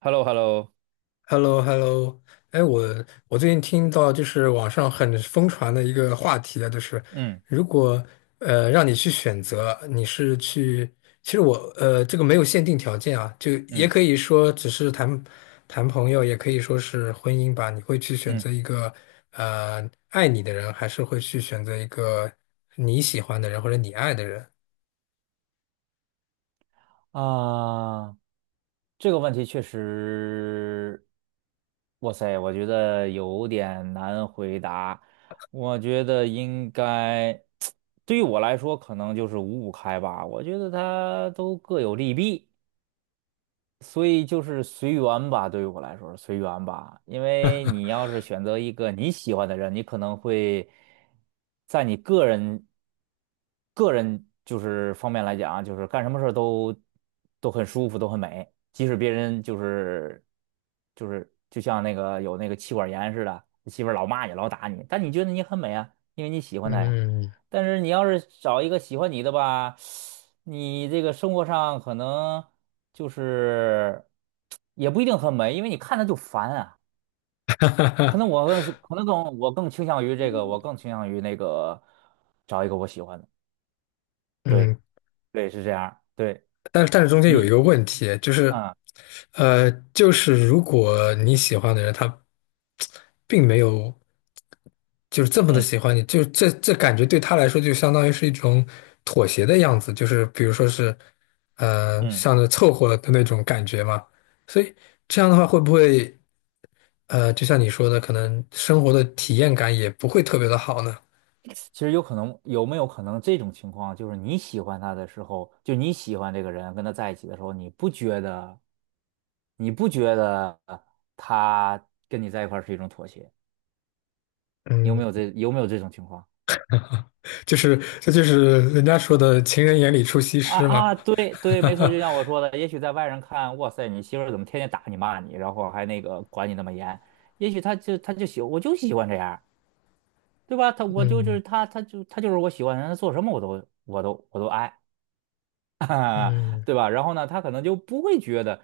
h e l l o h e l l o h e l l o h e l l o 哎，我最近听到就是网上很疯传的一个话题啊，就是嗯如果让你去选择，你是去，其实我这个没有限定条件啊，就也嗯可以说只是谈谈朋友，也可以说是婚姻吧。你会去选择嗯一个爱你的人，还是会去选择一个你喜欢的人或者你爱的人？啊，这个问题确实，哇塞，我觉得有点难回答。我觉得应该，对于我来说，可能就是五五开吧。我觉得它都各有利弊。所以就是随缘吧，对于我来说是随缘吧。因为你要是选择一个你喜欢的人，你可能会在你个人就是方面来讲啊，就是干什么事儿都很舒服，都很美。即使别人就是就像那个有那个妻管严似的，媳妇儿老骂你，老打你，但你觉得你很美啊，因为你喜欢她呀。嗯但是你要是找一个喜欢你的吧，你这个生活上可能。就是也不一定很美，因为你看着就烦啊。可能我更可能更我更倾向于这个，我更倾向于那个找一个我喜欢的。对嗯，对，是这样儿对但是中间有一你，个问题，就是，嗯就是如果你喜欢的人他并没有就是这么的嗯喜欢你，就这感觉对他来说就相当于是一种妥协的样子，就是比如说是，嗯，像是凑合的那种感觉嘛。所以这样的话会不会，就像你说的，可能生活的体验感也不会特别的好呢？其实有没有可能这种情况，就是你喜欢他的时候，就你喜欢这个人跟他在一起的时候，你不觉得他跟你在一块儿是一种妥协？嗯，有没有这种情况？就是这就是人家说的“情人眼里出西啊施”嘛。啊，对对，没错，就像我说的，也许在外人看，哇塞，你媳妇儿怎么天天打你骂你，然后还那个管你那么严？也许他就他就喜，我就喜欢这样，对吧？他我就就是嗯他，他就是我喜欢的人，他做什么我都爱，嗯。对吧？然后呢，他可能就不会觉得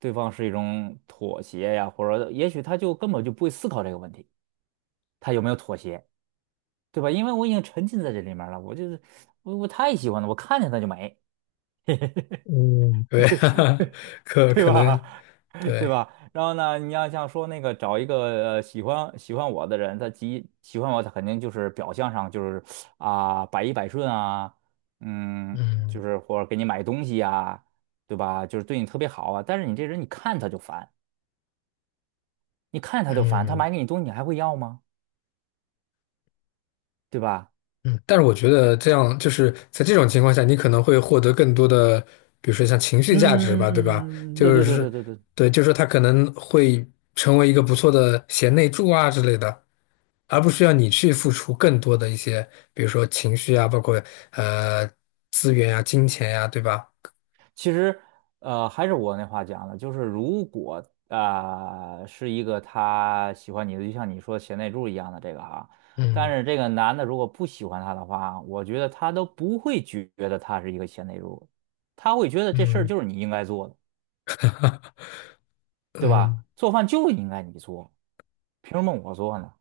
对方是一种妥协呀，或者也许他就根本就不会思考这个问题，他有没有妥协，对吧？因为我已经沉浸在这里面了，我太喜欢了，我看见他就美。嗯，对，可对可吧？能 对对，吧？然后呢，你要像说那个找一个喜欢我的人，他极喜欢我，他肯定就是表象上就是啊、百依百顺啊，嗯，就嗯是或者给你买东西啊，对吧？就是对你特别好啊。但是你这人，你看他就烦，你看他就烦，他嗯买给你东西，你还会要吗？对吧？嗯，但是我觉得这样就是在这种情况下，你可能会获得更多的，比如说像情绪价值吧，对吧？嗯，对就对对是对对对对，就是说他可能会成为一个不错的贤内助啊之类的，而不需要你去付出更多的一些，比如说情绪啊，包括呃资源啊、金钱呀、对吧？其实，还是我那话讲的，就是如果是一个他喜欢你的，就像你说贤内助一样的这个啊，但嗯是这个男的如果不喜欢他的话，我觉得他都不会觉得他是一个贤内助，他会觉得这事儿嗯就是你应该做的，对嗯吧？做饭就应该你做，凭什么我做呢？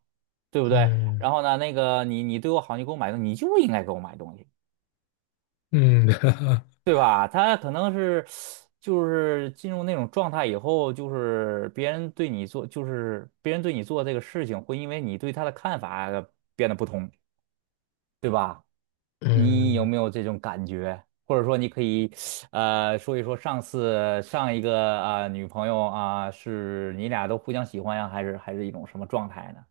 对不对？嗯然后呢，那个你对我好，你给我买东西，你就应该给我买东西。嗯嗯。对吧？他可能是就是进入那种状态以后，就是别人对你做，就是别人对你做这个事情，会因为你对他的看法变得不同，对吧？你有嗯没有这种感觉？或者说，你可以说一说上一个女朋友啊、是你俩都互相喜欢呀，还是一种什么状态呢？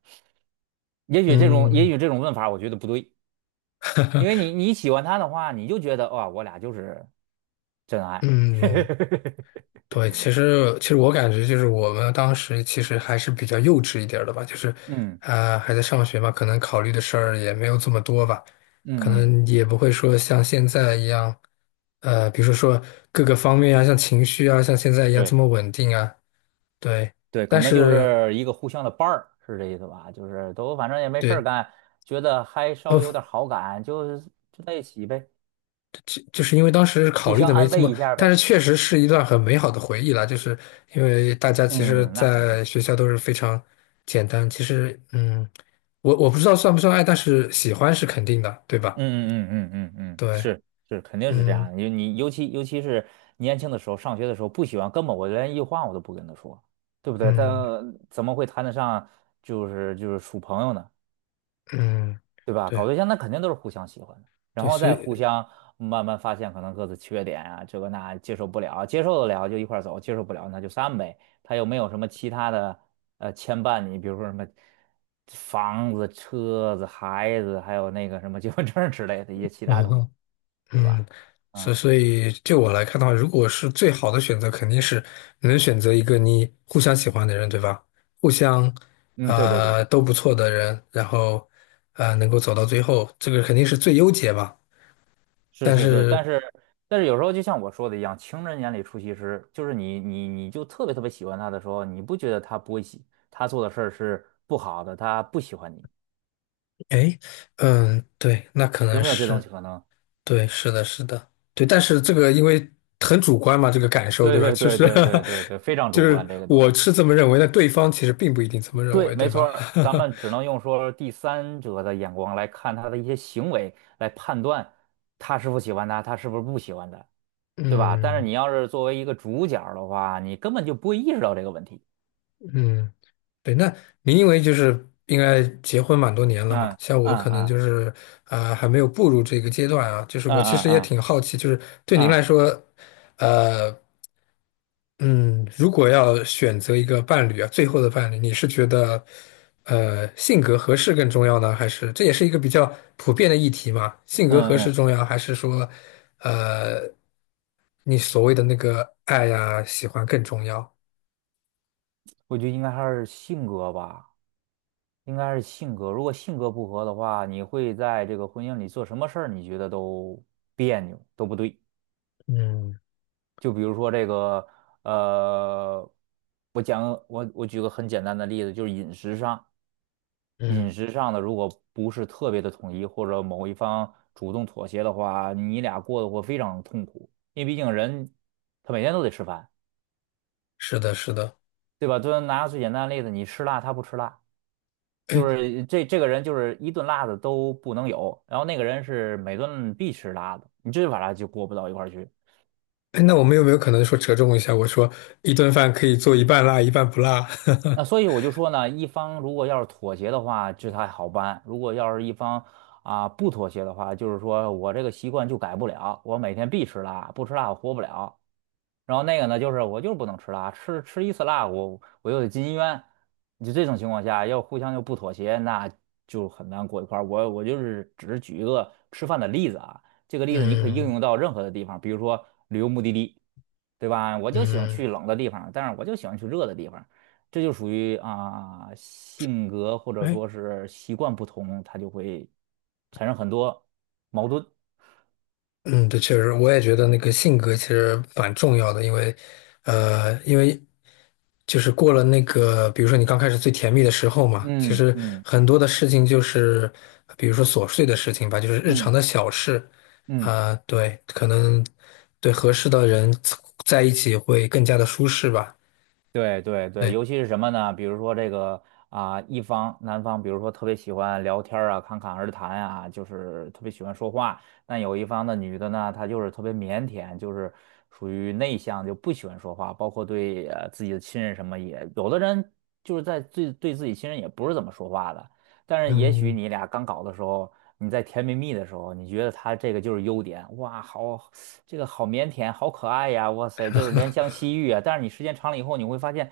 也许这种也嗯许这种问法，我觉得不对，因为你喜欢他的话，你就觉得哇，我俩就是真爱。嗯，对，其实我感觉就是我们当时其实还是比较幼稚一点儿的吧，就是嗯啊、还在上学嘛，可能考虑的事儿也没有这么多吧，可嗯嗯，能也不会说像现在一样，比如说各个方面啊，像情绪啊，像现在一样这对，么稳定啊，对，对，可但能就是是一个互相的伴儿，是这意思吧？就是都反正也没事儿对，干，觉得还稍呃微有点好感，就在一起呗，就是因为当时互考虑相的没安这慰么，一下但呗。是确实是一段很美好的回忆啦。就是因为大家其实，嗯，那肯定。在学校都是非常简单。其实，嗯，我不知道算不算爱，但是喜欢是肯定的，对吧？嗯嗯嗯嗯嗯嗯，对，是是，肯定是这样嗯的。你尤其是年轻的时候，上学的时候不喜欢，根本我连一句话我都不跟他说，对不对？但嗯呃怎么会谈得上就是处朋友呢？嗯，对吧？搞对对象那肯定都是互相喜欢的，然对，后所再互以，相慢慢发现可能各自缺点啊，这个那接受不了，接受得了就一块儿走，接受不了那就散呗。他又没有什么其他的牵绊你，比如说什么房子、车子、孩子，还有那个什么结婚证儿之类的一些 其他东西，嗯。对嗯，吧？所嗯所以就我来看的话，如果是最好的选择，肯定是你能选择一个你互相喜欢的人，对吧？互相嗯，对对对啊对。都不错的人，然后啊能够走到最后，这个肯定是最优解吧。是但是是，但是，是但是有时候就像我说的一样，情人眼里出西施，就是你就特别特别喜欢他的时候，你不觉得他不会喜，他做的事儿是不好的，他不喜欢你，哎，嗯，对，那可有能没有这是种可能？对，是的，是的，对。但是这个因为很主观嘛，这个感受，对对吧？对就对是 对对对 对，非常就主是观这个东我西。是这么认为，但对方其实并不一定这么认对，为，对没错吧？儿，咱们只能用说第三者的眼光来看他的一些行为，来判断他是否喜欢他，他是不是不喜欢他，对吧？但是嗯你要是作为一个主角儿的话，你根本就不会意识到这个问题。嗯。对，那您因为就是应该结婚蛮多年了嘛，嗯像我嗯可能嗯就是啊、还没有步入这个阶段啊，就是嗯我其嗯实也嗯。挺好奇，就是对您来啊，说，呃嗯，如果要选择一个伴侣啊，最后的伴侣，你是觉得性格合适更重要呢，还是这也是一个比较普遍的议题嘛？性格嗯合适嗯，重要，还是说呃你所谓的那个爱呀、喜欢更重要？我觉得应该还是性格吧，应该是性格。如果性格不合的话，你会在这个婚姻里做什么事儿？你觉得都别扭，都不对。嗯就比如说这个，呃，我举个很简单的例子，就是饮嗯，食上的如果不是特别的统一，或者某一方主动妥协的话，你俩过得会非常痛苦，因为毕竟人他每天都得吃饭，是的，是的。对吧？就拿最简单的例子，你吃辣，他不吃辣。就是这个人就是一顿辣的都不能有，然后那个人是每顿必吃辣的，你这把他就过不到一块儿去。哎，那我们有没有可能说折中一下？我说一顿饭可以做一半辣，一半不辣。那所以 我就说呢，一方如果要是妥协的话，这还好办；如果要是一方不妥协的话，就是说我这个习惯就改不了，我每天必吃辣，不吃辣我活不了。然后那个呢，就是我就是不能吃辣，吃一次辣，我又得进医院。就这种情况下，要互相就不妥协，那就很难过一块儿。我就是只是举一个吃饭的例子啊，这个例子你可以应嗯用到任何的地方，比如说旅游目的地，对吧？我就喜欢嗯，去冷的地方，但是我就喜欢去热的地方，这就属于性格或者哎，说是习惯不同，它就会产生很多矛盾。嗯，对，确实，我也觉得那个性格其实蛮重要的，因为，因为就是过了那个，比如说你刚开始最甜蜜的时候嘛，其嗯实嗯很多的事情就是，比如说琐碎的事情吧，就是日常嗯的小事，嗯。啊、对，可能对合适的人在一起会更加的舒适吧。对对对，对。尤其是什么呢？比如说这个啊，一方男方，比如说特别喜欢聊天儿啊，侃侃而谈啊，就是特别喜欢说话。但有一方的女的呢，她就是特别腼腆，就是属于内向，就不喜欢说话，包括对自己的亲人什么也，有的人就是在对自己亲人也不是怎么说话的。但是也许嗯你俩刚搞的时候，你在甜蜜蜜的时候，你觉得他这个就是优点，哇，好，这个好腼腆，好可爱呀，哇塞，就是怜香惜玉啊。但是你时间长了以后，你会发现，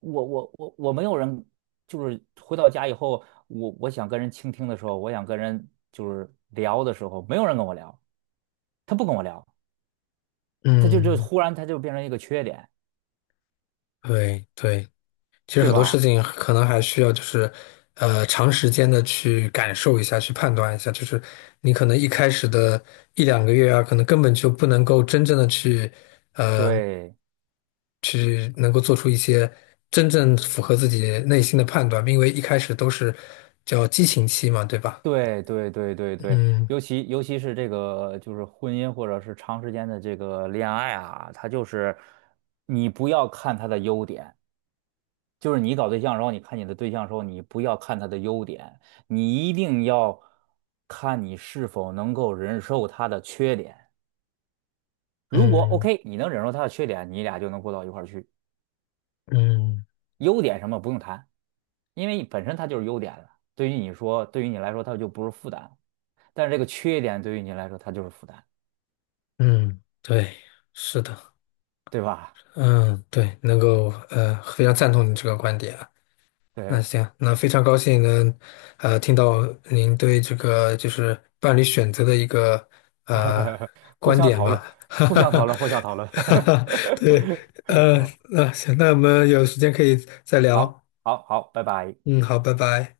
我没有人，就是回到家以后，我想跟人倾听的时候，我想跟人就是聊的时候，没有人跟我聊，他不跟我聊，他就就嗯，忽然他就变成一个缺点，对对，其实对很多吧？事情可能还需要就是，长时间的去感受一下，去判断一下。就是你可能一开始的一两个月啊，可能根本就不能够真正的去，呃，对。去能够做出一些真正符合自己内心的判断，因为一开始都是叫激情期嘛，对吧？对对对对对，嗯尤其是这个就是婚姻或者是长时间的这个恋爱啊，它就是你不要看他的优点，就是你搞对象的时候，你看你的对象的时候，你不要看他的优点，你一定要看你是否能够忍受他的缺点。如果 嗯 OK，你能忍受他的缺点，你俩就能过到一块儿去。嗯优点什么不用谈，因为本身它就是优点了，对于你说，对于你来说，它就不是负担。但是这个缺点对于你来说，它就是负担。嗯，对，是的，对吧？嗯对，能够非常赞同你这个观点啊。那对，行，那非常高兴能，听到您对这个就是伴侣选择的一个呃 互观相点讨论，吧，哈互哈相讨哈，论，互相讨论。哈哈，对，呃，好，那行，那我们有时间可以再好，聊，好，好，拜拜。嗯，好，拜拜。